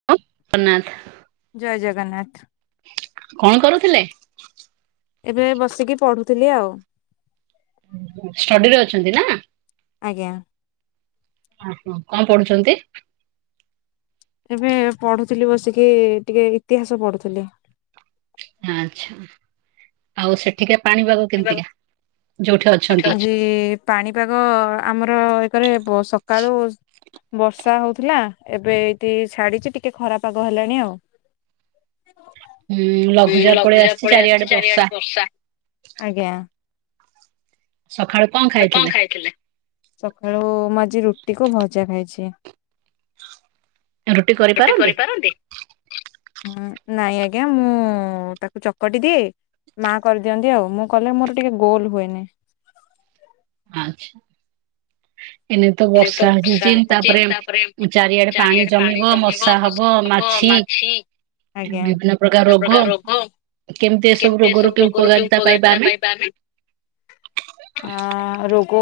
[unintelligible] ଜୟ ଜଗନ୍ନାଥ। କଣ କରୁଥିଲେ? ଏବେ ବସିକି ପଢୁଥିଲି ଆଉ। ଓହୋ ଷ୍ଟଡି ରେ ଅଛନ୍ତି ନା? ଆଜ୍ଞା। ଓହୋ। କଣ ପଢୁଛନ୍ତି? ଏବେ ପଢୁଥିଲି ବସିକି ଟିକେ ଇତିହାସ ପଢୁଥିଲି। ଆଚ୍ଛା। ଆଉ ସେଠିକା ପାଣିପାଗ କେମତିକା? ଯୋଉଠି ଅଛନ୍ତି? ଏ ପାଣିପାଗ ଆମର ଏକ୍ ରେ ସକାଳୁ ବର୍ଷା ହଉଥିଲା ଏବେ ଏଇଠି ଛାଡିଛି ଟିକେ ଖରା ପାଗ ହେଲାଣି ଆଉ। ଏଇ ଲଘୁଚାପ ପଳେଇ ଆସିଛି ଚାରିଆଡେ ବର୍ଷା। ଆଜ୍ଞା। ସଖାଳୁ କଣ? କଣ ଖାଇଥିଲେ? ସଖାଳୁ ମୁଁ ଆଜି ରୁଟି କୁ ଭଜା ଖାଇଛି। ରୁଟି କରିପାରନ୍ତି? [unintelligible] ନାଇଁ ଆଜ୍ଞା ମୁଁ ତାକୁ ଚକଟି ଦିଏ ମା କରିଦିଅନ୍ତି ଆଉ। ମୁଁ କଲେ ମୋର ଟିକେ ଗୋଲ ହୁଏନି। ଆଚ୍ଛା। ଏନେ ତ ବର୍ଷା ସିଜିନ୍ ତାପରେ ଚାରିଆଡେ ପାଣି ଜମିବ ମଶା ହବ ମାଛି ଆଜ୍ଞା। କେତେ ପ୍ରକାର ରୋଗ? କେମିତି ଏସବୁ ରୋଗରୁ କେଉଁ ଉପକାରିତା ପାଇବା ଆମେ? ଅ ରୋଗ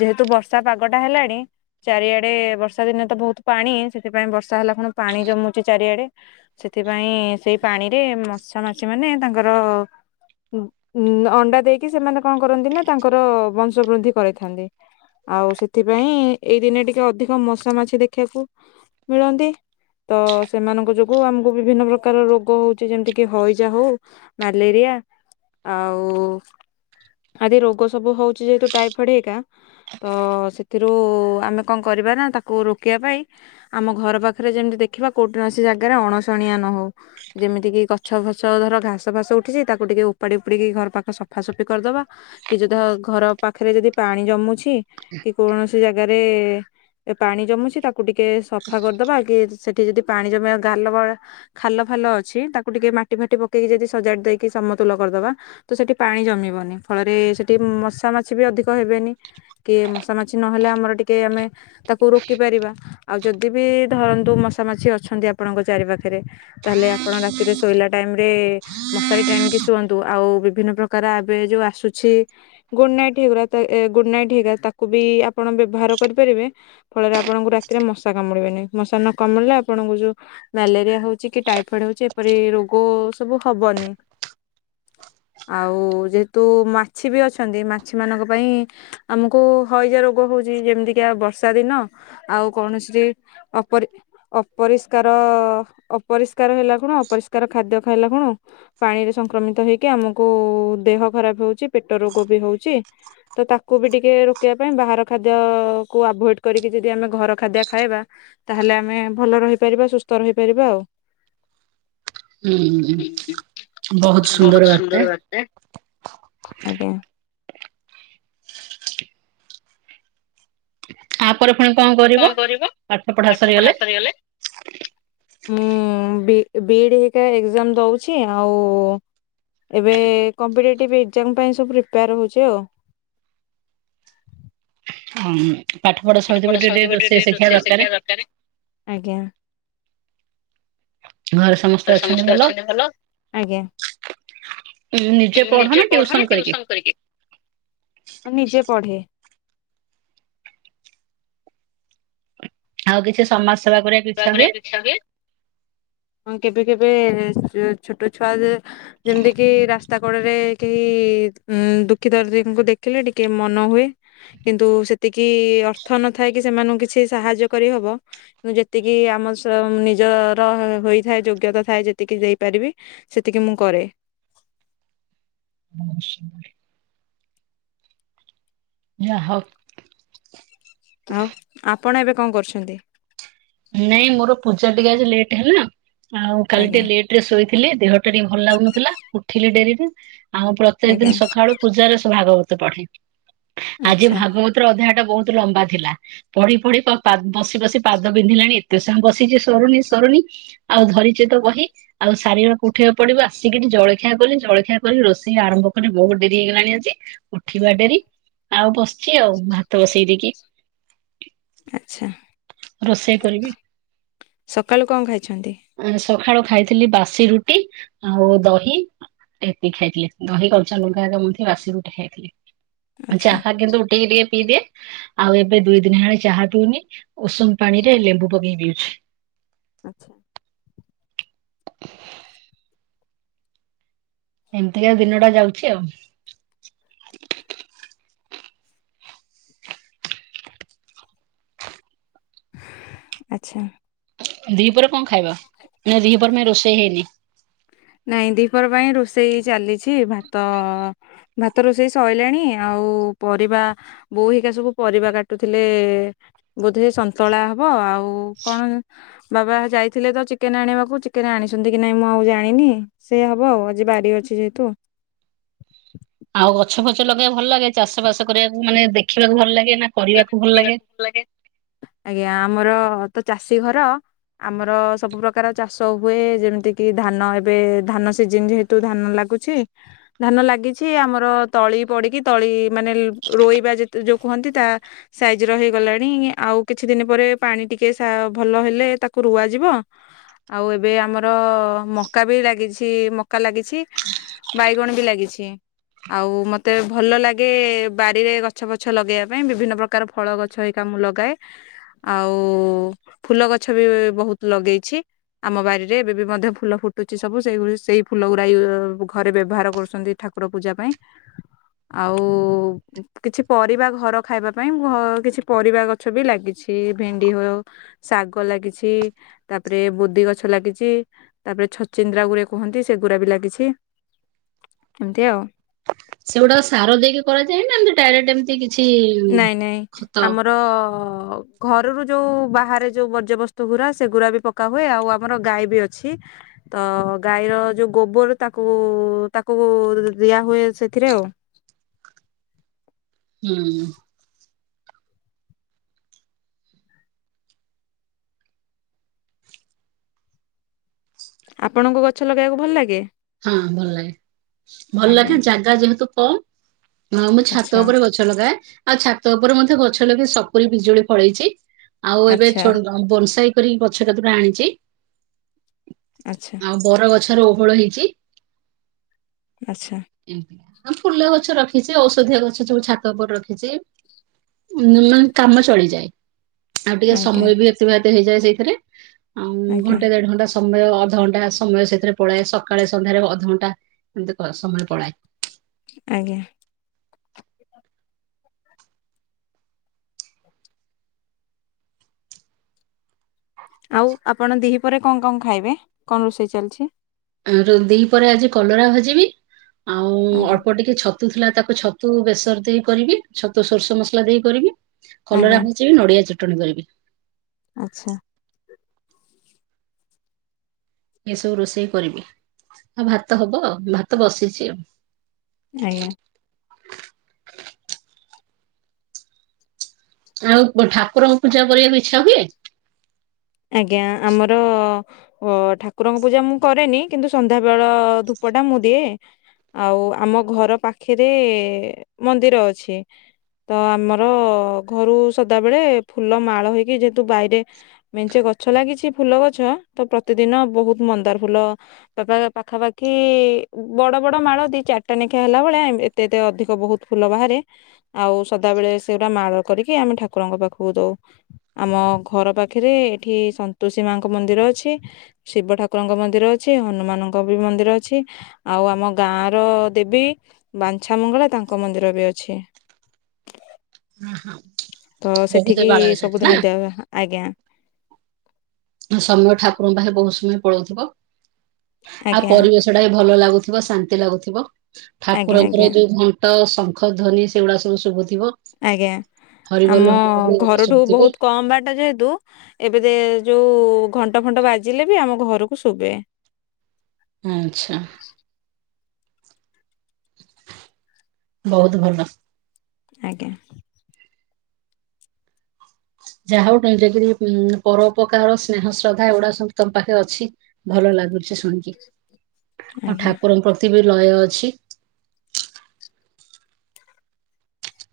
ଯେହେତୁ ବର୍ଷା ପାଗ ଗଟା, ହେଲାଣି ଚାରିଆଡେ ବର୍ଷା ଦିନେ ତ ବୋହୁତ୍ ପାଣି ସେଥିପାଇଁ ବର୍ଷା ହେଲା ଖୁଣୁ ପୁଣି ଜମୁଛିି ଚାରିଆଡେ। ସେଥିପାଇଁ ସେଇ ପାଣିରେ ମଛା ମାଛି ମାନେ ତାଙ୍କର-' ଅଣ୍ଡା ଦେଇକି ସେମାନେ କଣ କରନ୍ତି ନା ତାଙ୍କର ବଂଶ ବୃଦ୍ଧି କରାଇଥାନ୍ତି। ଆଉ ସେଥିପାଇଁ ଏଇ ଦିନେ ଟିକେ ଅଧିକ ମସା ମାଛି ଦେଖିବାକୁ ମିଳନ୍ତି। ତ ସେମାନଙ୍କ ଯୋଗୁ ଆମକୁ ବିଭିନ୍ନ ପ୍ରକାର ରୋଗ ହଉଛି ଯେମିତିକି ହଇଜା ହଉ ମଲେରିଆ ଆଉ ଆଦି ରୋଗ ସବୁ ହଉଛି ଯେହେତୁ ଟାଇଫଏଡ୍ ହେରିକା, ତ ସେଥିରୁ ଆମେ କଣ କରିବା ନା ତାକୁ ରୋକିବା ପାଇଁ ଆମ ଘର ପାଖରେ ଯେମିତି ଦେଖିବା କୋଉଟିର ସେ ଜାଗାରେ ଅଣସଣିଆ ନହଉ। ଯେମିତିକିି ଗଛ ଫଛ ଧର ଘାସ ଫାସ ଉଠିଛି ତାକୁ ଟିକେ ଉପାଡି ଉପୁଡିକି ଘର ପାଖ ସଫାସଫି କରିଦବା। କି ଯୁଧ ଘର ପାଖରେ ଯଦି ପାଣି ଜମୁଛି କି କୌଣସି ଜାଗାରେ ଏ ପାଣି ଜମୁଛି ତାକୁ ଟିକେ ସଫା କରିଦବା କି ସେଠି ଯଦି ପାଣି ଜମିବା ଗାଲ ଭଳି ଖାଲ ଫାଲ ଅଛି ତାକୁ ଟିକେ ମାଟି ଫାଟି ପକେଇକି ଯଦି ସଜାଡି ଦେଇକି ସମତୁଲ କରିଦବା। ତ ସେଠି ପାଣି ଜମିବନି। ଫଳରେ ସେଠି ମଶା ମାଛି ବି ଅଧିକ ହେବେନି। କିଏ ମସ୍ ମଶା ମାଛି ନହେଲେ ଆମର ଟିକେ ଆମେ ତାକୁ ରୋକିପାରିବା। ଆଉ ଯଦି ବି ଧରନ୍ତୁ ମଶା ମାଛି ଅଛନ୍ତି ଆପଣଙ୍କ ଚାରି ପାଖରେ ତାହେଲେ ଆପଣ ରାତିରେ ଶୋଇଲା ଟାଇମ୍ ରେ ମଶାରୀ ଟାଣିକି ଶୁଅନ୍ତୁ ଆଉ ବିଭିନ୍ନ ପ୍ରକାର ଆବେ ଯୋଉ ଆସୁଛି ଗୁଡ୍ ନାଇଟ୍ ହେଇଗୋରା ତ ଏ ଗୁଡ୍ ନାଇଟ୍ ହେଇରା ତାକୁ ବି ଆପଣ ବ୍ୟବହାର କରିପାରିବେ। ଫଳରେ ଆପଣଙ୍କୁ ରାତିରେ ମଶା କାମୁଡ଼ିବେନି। ମଶା ନ କାମୁଡ଼ିଲେ ଆପଣଙ୍କୁ ଯୋଉ ମ୍ୟାଲେରିଆ ହଉଛି କି ଟାଇଫଏଡ୍ ହଉଛି ଏପରି ରୋଗ ସବୁ ହବନି। ଆଉ ଯେହେତୁ ମାଛି ବି ଅଛନ୍ତି ମାଛିମାନଙ୍କ ପାଇଁ ଆମକୁ ହଇଜା ରୋଗ ହଉଛି। ଯେମିତିକିଆ ବର୍ଷା ଦିନ ଆଉ କୌଣସି ଅପରି ଅପରିଷ୍କାର, ଅପରିଷ୍କାର ହେଲା କଣ ଅପରିଷ୍କାର ଖାଦ୍ୟ ଖାଇଲେ କଣ ପାଣିରେ ସଂକ୍ରମିତ ହେଇକି ଆମକୁ ଦେହ ଖରାପ ହଉଚି ପେଟ ରୋଗ ବି ହଉଚି। ତ ତାକୁ ବି ଟିକେ ବା ପାଇଁ ବାହାର ଖାଦ୍ୟକୁ ଆଭୋଏଡ୍ କରିକି ଯଦି ଆମେ ଘର ଖାଦ୍ୟ ଖାଇବା ତାହେଲେ ଆମେ ଭଲ ରହିପାରିବା, ସୁସ୍ଥ ରହିପାରିବା ଆଉ। ହୁଁ ହୁଁ, ବହୁତ ସୁନ୍ଦର ବାର୍ତ୍ତା, ଆଜ୍ଞା। ଆପରେ ପୁଣି କଣ କ କଣ କରିବ, ପାଠ ପଢା ସରିଗଲେ? ମୁଁ ବି, ବି ଇ ଡି ହେରିକା ଏକଜାମ୍ ଦଉଛି, ଆଉ ଏବେ କମ୍ପିଟେଟିଭ୍ ଏକ୍ଜାମ ପାଇଁ ସବୁ ପ୍ରିପେୟାର ହଉଚି ଆଉ। ହୁଁ, ପାଠ ପଢା ସହିତ ବି ଟିକେ ଟିକେ ରୋଷେଇ ଶିଖିବା ଦରକାର। ଆଜ୍ଞା। ସମସ୍ତେ ଅଛନ୍ତି ଭଲ? ଆଜ୍ଞା। ନିଜେ ପଢ ନା ଟ୍ୟୁସନ୍ କରିକି? ହଁ ନିଜେ ପଢେ। ଆଉ କିଛି ସମାଜ ସେବା ଉପରେ। ତାପରେ [unintelligible] ହଁ କେବେ କେବେ ଛୋଟ ଛୁଆ ଯେ ଯେମିତିକି ରାସ୍ ସ୍ତା କଡରେ କେହି ଉଁ ଦୁଃଖୀ ଦର୍ଦୀଙ୍କୁ ଦେଖିଲେ ଟିକେ ମନ ହୁଏ, କିନ୍ତୁ ସେତିକି ଅର୍ଥ ନଥାଏ କି ସେମାନଙ୍କୁ କିଛି ସାହାଯ୍ୟ କରିହବ, ଯେ ଯେତିକି ଆମସ୍ଵ, ନିଜର ହୋଇଥାଏ, ଯୋଗ୍ୟତା ଥାଏ ଯେତିକି ଦେଇପାରିବି, ସେତିକି ମୁଁ କରେ। [unintelligible] ଯା ହଉ। ଆଉ, ଆପଣ ଏବେ କଣ କରୁଛନ୍ତି? ନାଇଁ ମୋର ପୂଜା ଟିକେ ଆଜି ଲେଟ୍ ହେଲା, ଆଉ କାଲି ଟିକେ ଆଜ୍ଞା ଲେଟ୍ [unintelligible] ଶୋଇଥିଲି, ଦେହଟା ଟିକେ ଭଲ ଲାଗୁନଥିଲା, ଉଠିଲି ଡେରିରେ, ଆଉ ପ୍ରତ୍ୟେକ ଦିନ ଆଜ୍ଞା ସକାଳୁ ପୂଜାରେ ସବୁ ଭାଗବତ ପଢେ, ଆଜି ଆଚ୍ଛା ଭାଗବତ ପୁରା ଅଧ୍ୟାୟଟା ବହୁତ ଲମ୍ବା ଥିଲା, ପଢି ପଢି ପ ପାଦ ବସି ବସି ପାଦ ବିନ୍ଧିଲାଣି ଏତେ ସମୟ ବସିଚି ସରୁନି ସରୁନି, ଆଉ ଧରିଚେ ତ ବହି ଆଉ ସାରିବାକୁ ଉଠେଆକୁ ପଡିବ, ଆସିକିରି ଜଳଖିଆ କଲି, ଜଳଖିଆ କରି ରୋଷେଇ ଆରମ୍ଭ କରି ବହୁତ ଡେରି ହେଇଗଲାଣି ଆଜି ଉଠିବା ଡେରି, ଆଉ ବସିଚି ଆଉ, ଭାତ ବସେଇ ଦେଇକି। ଆଚ୍ଛା। ରୋଷେଇ କରିବି। ସକାଳୁ କଣ ଖାଇଛନ୍ତି ସକାଳୁ ଖାଇଥିଲି ବାସି ରୁଟି ଆଉ ଦହି, ଏତିକି ଖାଇଥିଲି। ଦହି, କଞ୍ଚା ଲଙ୍କା ହେରିକା ମନ୍ଥି ବାସି ରୁଟି ଖାଇଥିଲି। ଆଚ୍ଛା ଚାହା କିନ୍ତୁ ଉଠିକି ଟିକେ ପିଇଦିଏ, ଆଉ ଏବେ ଦୁଇ ଦିନି ହେଲାଣି ଚାହା ପିଇନି, ଉଷୁମ ପାଣିରେ ଲେମ୍ବୁ ପକେଇ ପିଉଛି। ଆଚ୍ଛା। ଏମିତିକା ଦିନଟା ଯାଉଚି ଆଉ। ଆଚ୍ଛା। ଦି ପରେ କଣ ଖାଇବ? ନା ଦି ପର ପାଇଁ ରୋଷେଇ ହେଇନି? ନାଇଁ, ଦିପର ପାଇଁ ରୋଷେଇ ଚାଲିଚି, ଭାତ ଭାତ ରୋଷେଇ ସଇଲାଣି, ଆଉ ପରିବା ବୋଉ ହେରିକା ସବୁ ପରିବା କାଟୁଥିଲେ, ବୋଧେ ସନ୍ତୁଳା ହବ, ଆଉ କଣ ବାବା ଯାଇଥିଲେ ତ ଚିକେନ ଆଣିବାକୁ, ଚିକେନ ଆଣିଛନ୍ତି କି ନାଇଁ ମୁଁ ଆଉ ଜାଣିନି, ସେଇଆ ହବ ଆଉ, ଆଜି ବାରି ଅଛି ଯେହେତୁ। ଆଉ ଗଛ ଫଛ ଲଗେଇବାକୁ ଭଲ ଲାଗେ? ଚାଷ ବାସ କରିବାକୁ, ମାନେ ଦେଖିବାକୁ ଭଲ ଲାଗେ ନା କରିବାକୁ [inaudible] ଭଲ ଲାଗେ? ଆଜ୍ଞା ଆମର ତ ଚାଷୀ ଘର। ଆମର ସବୁ ପ୍ରକାର ଚାଷ ହୁଏ ଯେମିତି କି ଧାନ ଏବେ ଧାନ ସିଜନ ଯେହେତ୍ ଠୁ ଧାନ ଲାଗୁଛି। ଧାନ ଲାଗିଛି ଆମର ତଳି ପଡିକି ତଳି ମାନେ ରୋଇବା ଯେତେ ଯୋଉ କୁହନ୍ତି ତା ସାଇଜ ର ହେଇଗଲାଣି ଆଉ କିଛି ଦିନ ପରେ ପାଣି ଟିକେ ସା ଭଲ ହେଲେ ତାକୁ ରୁଆଯିବ। ଆଉ ଏବେ ଆମର ମକା ବି ଲାଗିଛି ମକା ଲାଗିଛି। ବାଇଗଣ ବି ଲାଗିଛି। ଆଉ ମତେ ଭଲ ଲାଗେ ବାଡ଼ିରେ ଗଛ ପଛ ଲଗେଇବା ପାଇଁ ବିଭିନ୍ନ ପ୍ରକାର ଫଳ ଗଛ ହେକା ମୁଁ ଲଗାଏ। ଆଉ ଫୁଲ ଗଛ ବି ବହୁତ ଲଗେଇଛି। ଆମ ବାରିରେ ଏବେ ବି ମଧ୍ୟ ଫୁଲ ଫୁଟୁଛି ସବୁ ସେ ସେଇ ଫୁଲ ଗୁରା ଏଘରେ ବ୍ୟବହାର କରୁଛନ୍ତି ଠାକୁ ଠାକୁର ପୂଜା ପାଇଁ ଆଉ କିଛି ପରିବା ଘର ଖାଇବା ପାଇଁ ଘ କିଛି ପରିବା ଗଛ ବି ଲାଗିଛି ଭେଣ୍ଡି ହଉ ଶାଗ ଲାଗିଛି ତାପରେ ବୋଦି ଗଛ ଲାଗିଛି। ତାପରେ ଛଚିନ୍ଦ୍ରା ଗୁରା କୁହନ୍ତି ସେ ଗୁଡ଼ା ବି ଲାଗିଛି ଏମତି ଆଉ। ସେଗୁଡାକ ସାର ଦେଇକି କରାଯାଏ ନା ଏମତି ଡାଇରେକ୍ଟ ଏମିତି କିଛି ଖତ? ତ ଘରରୁ ଯୋଉ ବାହାରେ ଯୋଉ ବର୍ଜ୍ୟବସ୍ତୁ ଗୁରା ସେଗୁରାକ ପ ପକା ହୁଏ ଆଉ ଆମର ଗାଈ ବି ଅଛି। ତ ଗାଈର ଯୋଉ ଗୋବର ତାକୁ ତାକୁ ଦିଆ ହୁଏ ସେଥିରେ ଆଉ। ହୁଁ। ଆପଣଙ୍କୁ ଗଛ ଲଗେଇବାକୁ ଭଲ ଲାଗେ? ହଁ ଭଲ ଲାଗେ ଭଲ ଲାଗେ ଆଜ୍ଞା ଜାଗା ଯେହେତୁ କମ୍ ମୁଁ ଆମ ଆଚ୍ଛା ଛାତ ଉପରେ ଗ ଗଛ ଲଗାଏ ଆଉ ଛାତ ଉପରେ ମଧ୍ୟ ଗଛ ଲଗେଇ ସପୁରି ବିଜୁଳି ଫଳେଇଛି। ଆଉ ଏବେ ଆଚ୍ଛା ଛୋ ବଂସାଇ କରିକି ଗଛ କେତୋଟା ଆଣିଛି। ଆଚ୍ଛା। ଆଉ ବର ଗଛର ଓହଳ ହେଇଛି। ଆଚ୍ଛା। ଏମିତି ଫୁଲ ଗଛ ରଖିଛି ଆଉ ଔଷଧିଆ ଗଛ ସବୁ ଛାତ ଉପରେ ରଖିଛି। ମାନେ କାମ ଚଳିଯାଏ ଆଉ ଟିକେ ଆଜ୍ଞା ସମୟ ବି ଅତିବାହିତ ହେଇଯାଏ ସେଇଥିରେ। ଆଉ ଆଜ୍ଞା ଘଣ୍ଟେ ଦେଢ ଘଣ୍ଟା ସମୟ ଅଧଘଣ୍ଟା ସମୟ ସେଥିରେ ପଳାଏ ସକା ସକାଳେ ସନ୍ଧ୍ୟାରେ ଅଧଘଣ୍ଟା ଏମିତି ସମୟ ପଳାଏ। ଆଜ୍ଞା। ଆଉ ଆପଣ ଦିହି ପହରେ କଣ କଣ ଖାଇବେ କଣ ରୋଷେଇ ଚାଲିଛି? ଆ ଦି ପରେ ଆଜି କଲରା ଭାଜିବି ଆଉ ଆଜ୍ଞା ଅଳ୍ପ ଟିକେ ଛତ ଛତୁ ଥିଲା ତାକୁ ଛତୁ ବେସର ଦେଇ କରିବି ଛତୁ ସୋରିଷ ମସଲା ଦେଇ କରିବି। ଆଜ୍ଞା କଲରା ଭାଜିବି ନଡିଆ ଚଟଣି କରିବି। ଆଚ୍ଛା ଏସବୁ ରୋଷେଇ କରିବି ଆଉ ଭାତ ହବ ଭାତ ବସିଛି ଆଉ। ଆଜ୍ଞା ଆଉ କଣ ଠାକୁରଙ୍କ ପୂଜା କରିବାକୁ ଇଚ୍ଛା ହୁଏ।।? ଆଜ୍ଞା ଆମର ଓ ଠାକୁରଙ୍କ ପୂଜା ମୁଁ କରେନି କିନ୍ତୁ ସନ୍ଧ୍ୟା ବେଳ ଧୂପଟା ମୁଁ ଦିଏ। ଆଉ ଆମ ଘର ପାଖରେ ମନ୍ଦିର ଅଛି। ତ ଆମର ଘରୁ ସଦାବେେଳେ ଫୁଲ ମାଳ ହେଇକି ଯେହେତୁ ବାଇରେ ମେଞ୍ଚେ ଗଛ ଲାଗିଛି ଫୁଲ ଗଛ ତ ପ୍ରତିଦିନ ବହୁତ ମନ୍ଦାର ଫୁଲ ପ ପା ପାଖାପାଖି ବଡ ବଡ ମାଳ ଦି ଚାରିଟା ନେଖା ହେଲା ଭଳିଆ ଏ ଏତେ ଏତେ ଅଧିକ ବହୁତ ଫୁଲ ବାହାରେ ଆଉ ସଦାବେଳେ ସେରା ମାଳ କରିକି ଆମେ ଠାକୁରଙ୍କ ପାଖକୁ ଦଉ ଆମ ଘର ପାଖ ପାଖରେ ଏଠି ସନ୍ତୋଷୀ ମାଁଙ୍କ ମନ୍ଦିର ଅଛି। ଶିବ ଠାକୁରଙ୍କ ମନ୍ଦିର ଅଛି, ହନୁମାନଙ୍କ ବି ମନ୍ଦିର ଅଛି। ଆଉ ଆମ ଗାଁର ଦେବୀ ବାଞ୍ଛା ମଙ୍ଗଳା ତାଙ୍କ ମନ୍ଦିର ବି ଅଛି। ତ ବହୁତ ସେଠିକି ଦେବାଳୟ ସେଠି ସବୁଦିନ ନା ଦିଆହୁଏ, ଆଜ୍ଞା। ସମୟ ଠାକୁରଙ୍କ ପାଖରେ ବହୁତ ସମୟ ପଳଉଥିବ। ଆଉ ଆଜ୍ଞା ପରିବେଶ ଟା ବି ଭଲ ଲାଗୁଥିବ ଶାନ୍ତି ଲାଗୁଥିବ ଆଜ୍ଞା ଆଜ୍ଞା ଠାକୁରଙ୍କର ଯୋଉ ଘ ଣ୍ଟ ଶଙ୍ଖ ଧ୍ୱନି ସେଗୁଡା ସବୁ ଶୁବୁଥିବ। ଆଜ୍ଞା ଆମ ଏଗୁଡା ଘରଠୁ ଶୁଭୁଥିବ ବହୁତ କମ୍ ବାଟ ଯେହେତୁ ଏବେ ଦେ ଯୋଉ ଘଣ୍ଟ ଫଣ୍ଟ ବାଜିଲେ ବି ଆମ ଘରକୁ ଶୁବେ। ଆଚ୍ଛା। ବହୁତ ଭଲ। ଆଜ୍ଞା। ଯାହା ହଉ [inaudible] କରି ପରୋଉପକାର ସ୍ନେହ ଶ୍ରଦ୍ଧା ଏଗୁଡା ସବୁ ତମ ପାଖରେ ଅଛି। ଭଲ ଲାଗୁଛି ଶୁଣିକି ଆଉ ଆଜ୍ଞା ଠାକୁରଙ୍କ ପ୍ରତି ବି ଲୟ ଅଛି।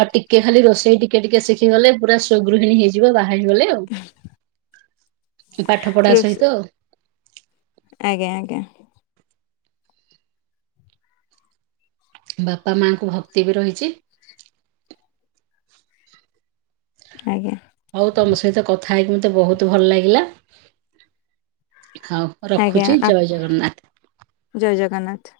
ଆଉ ଟିକେ ଖାଲି ରୋଷେଇ ଟିକେ ଟିକେ ଶିଖି ଗଲେ ପୁରା ସୁଗୃହିଣୀ ହେଇଯିବ ବାହାହେଇଗଲେ ଆଉ। ପାଠ ପଢା ରୋଷେ ସହିତ ଆଜ୍ଞା ଆଜ୍ଞା। ବାପା ମାଆଙ୍କୁ ଭକ୍ତି ବି ରହିଛି। ଆଜ୍ଞା। ଆଉ ତମ ସହିତ କଥା ହେଇକି ମତେ ବହୁତ ଭଲ ଲାଗିଲା, ହଉ। ଆଜ୍ଞା ରଖୁଛି ଜୟ ଆପ୍ ଜଗନ୍ନାଥ। ଜୟ ଜଗନ୍ନାଥ।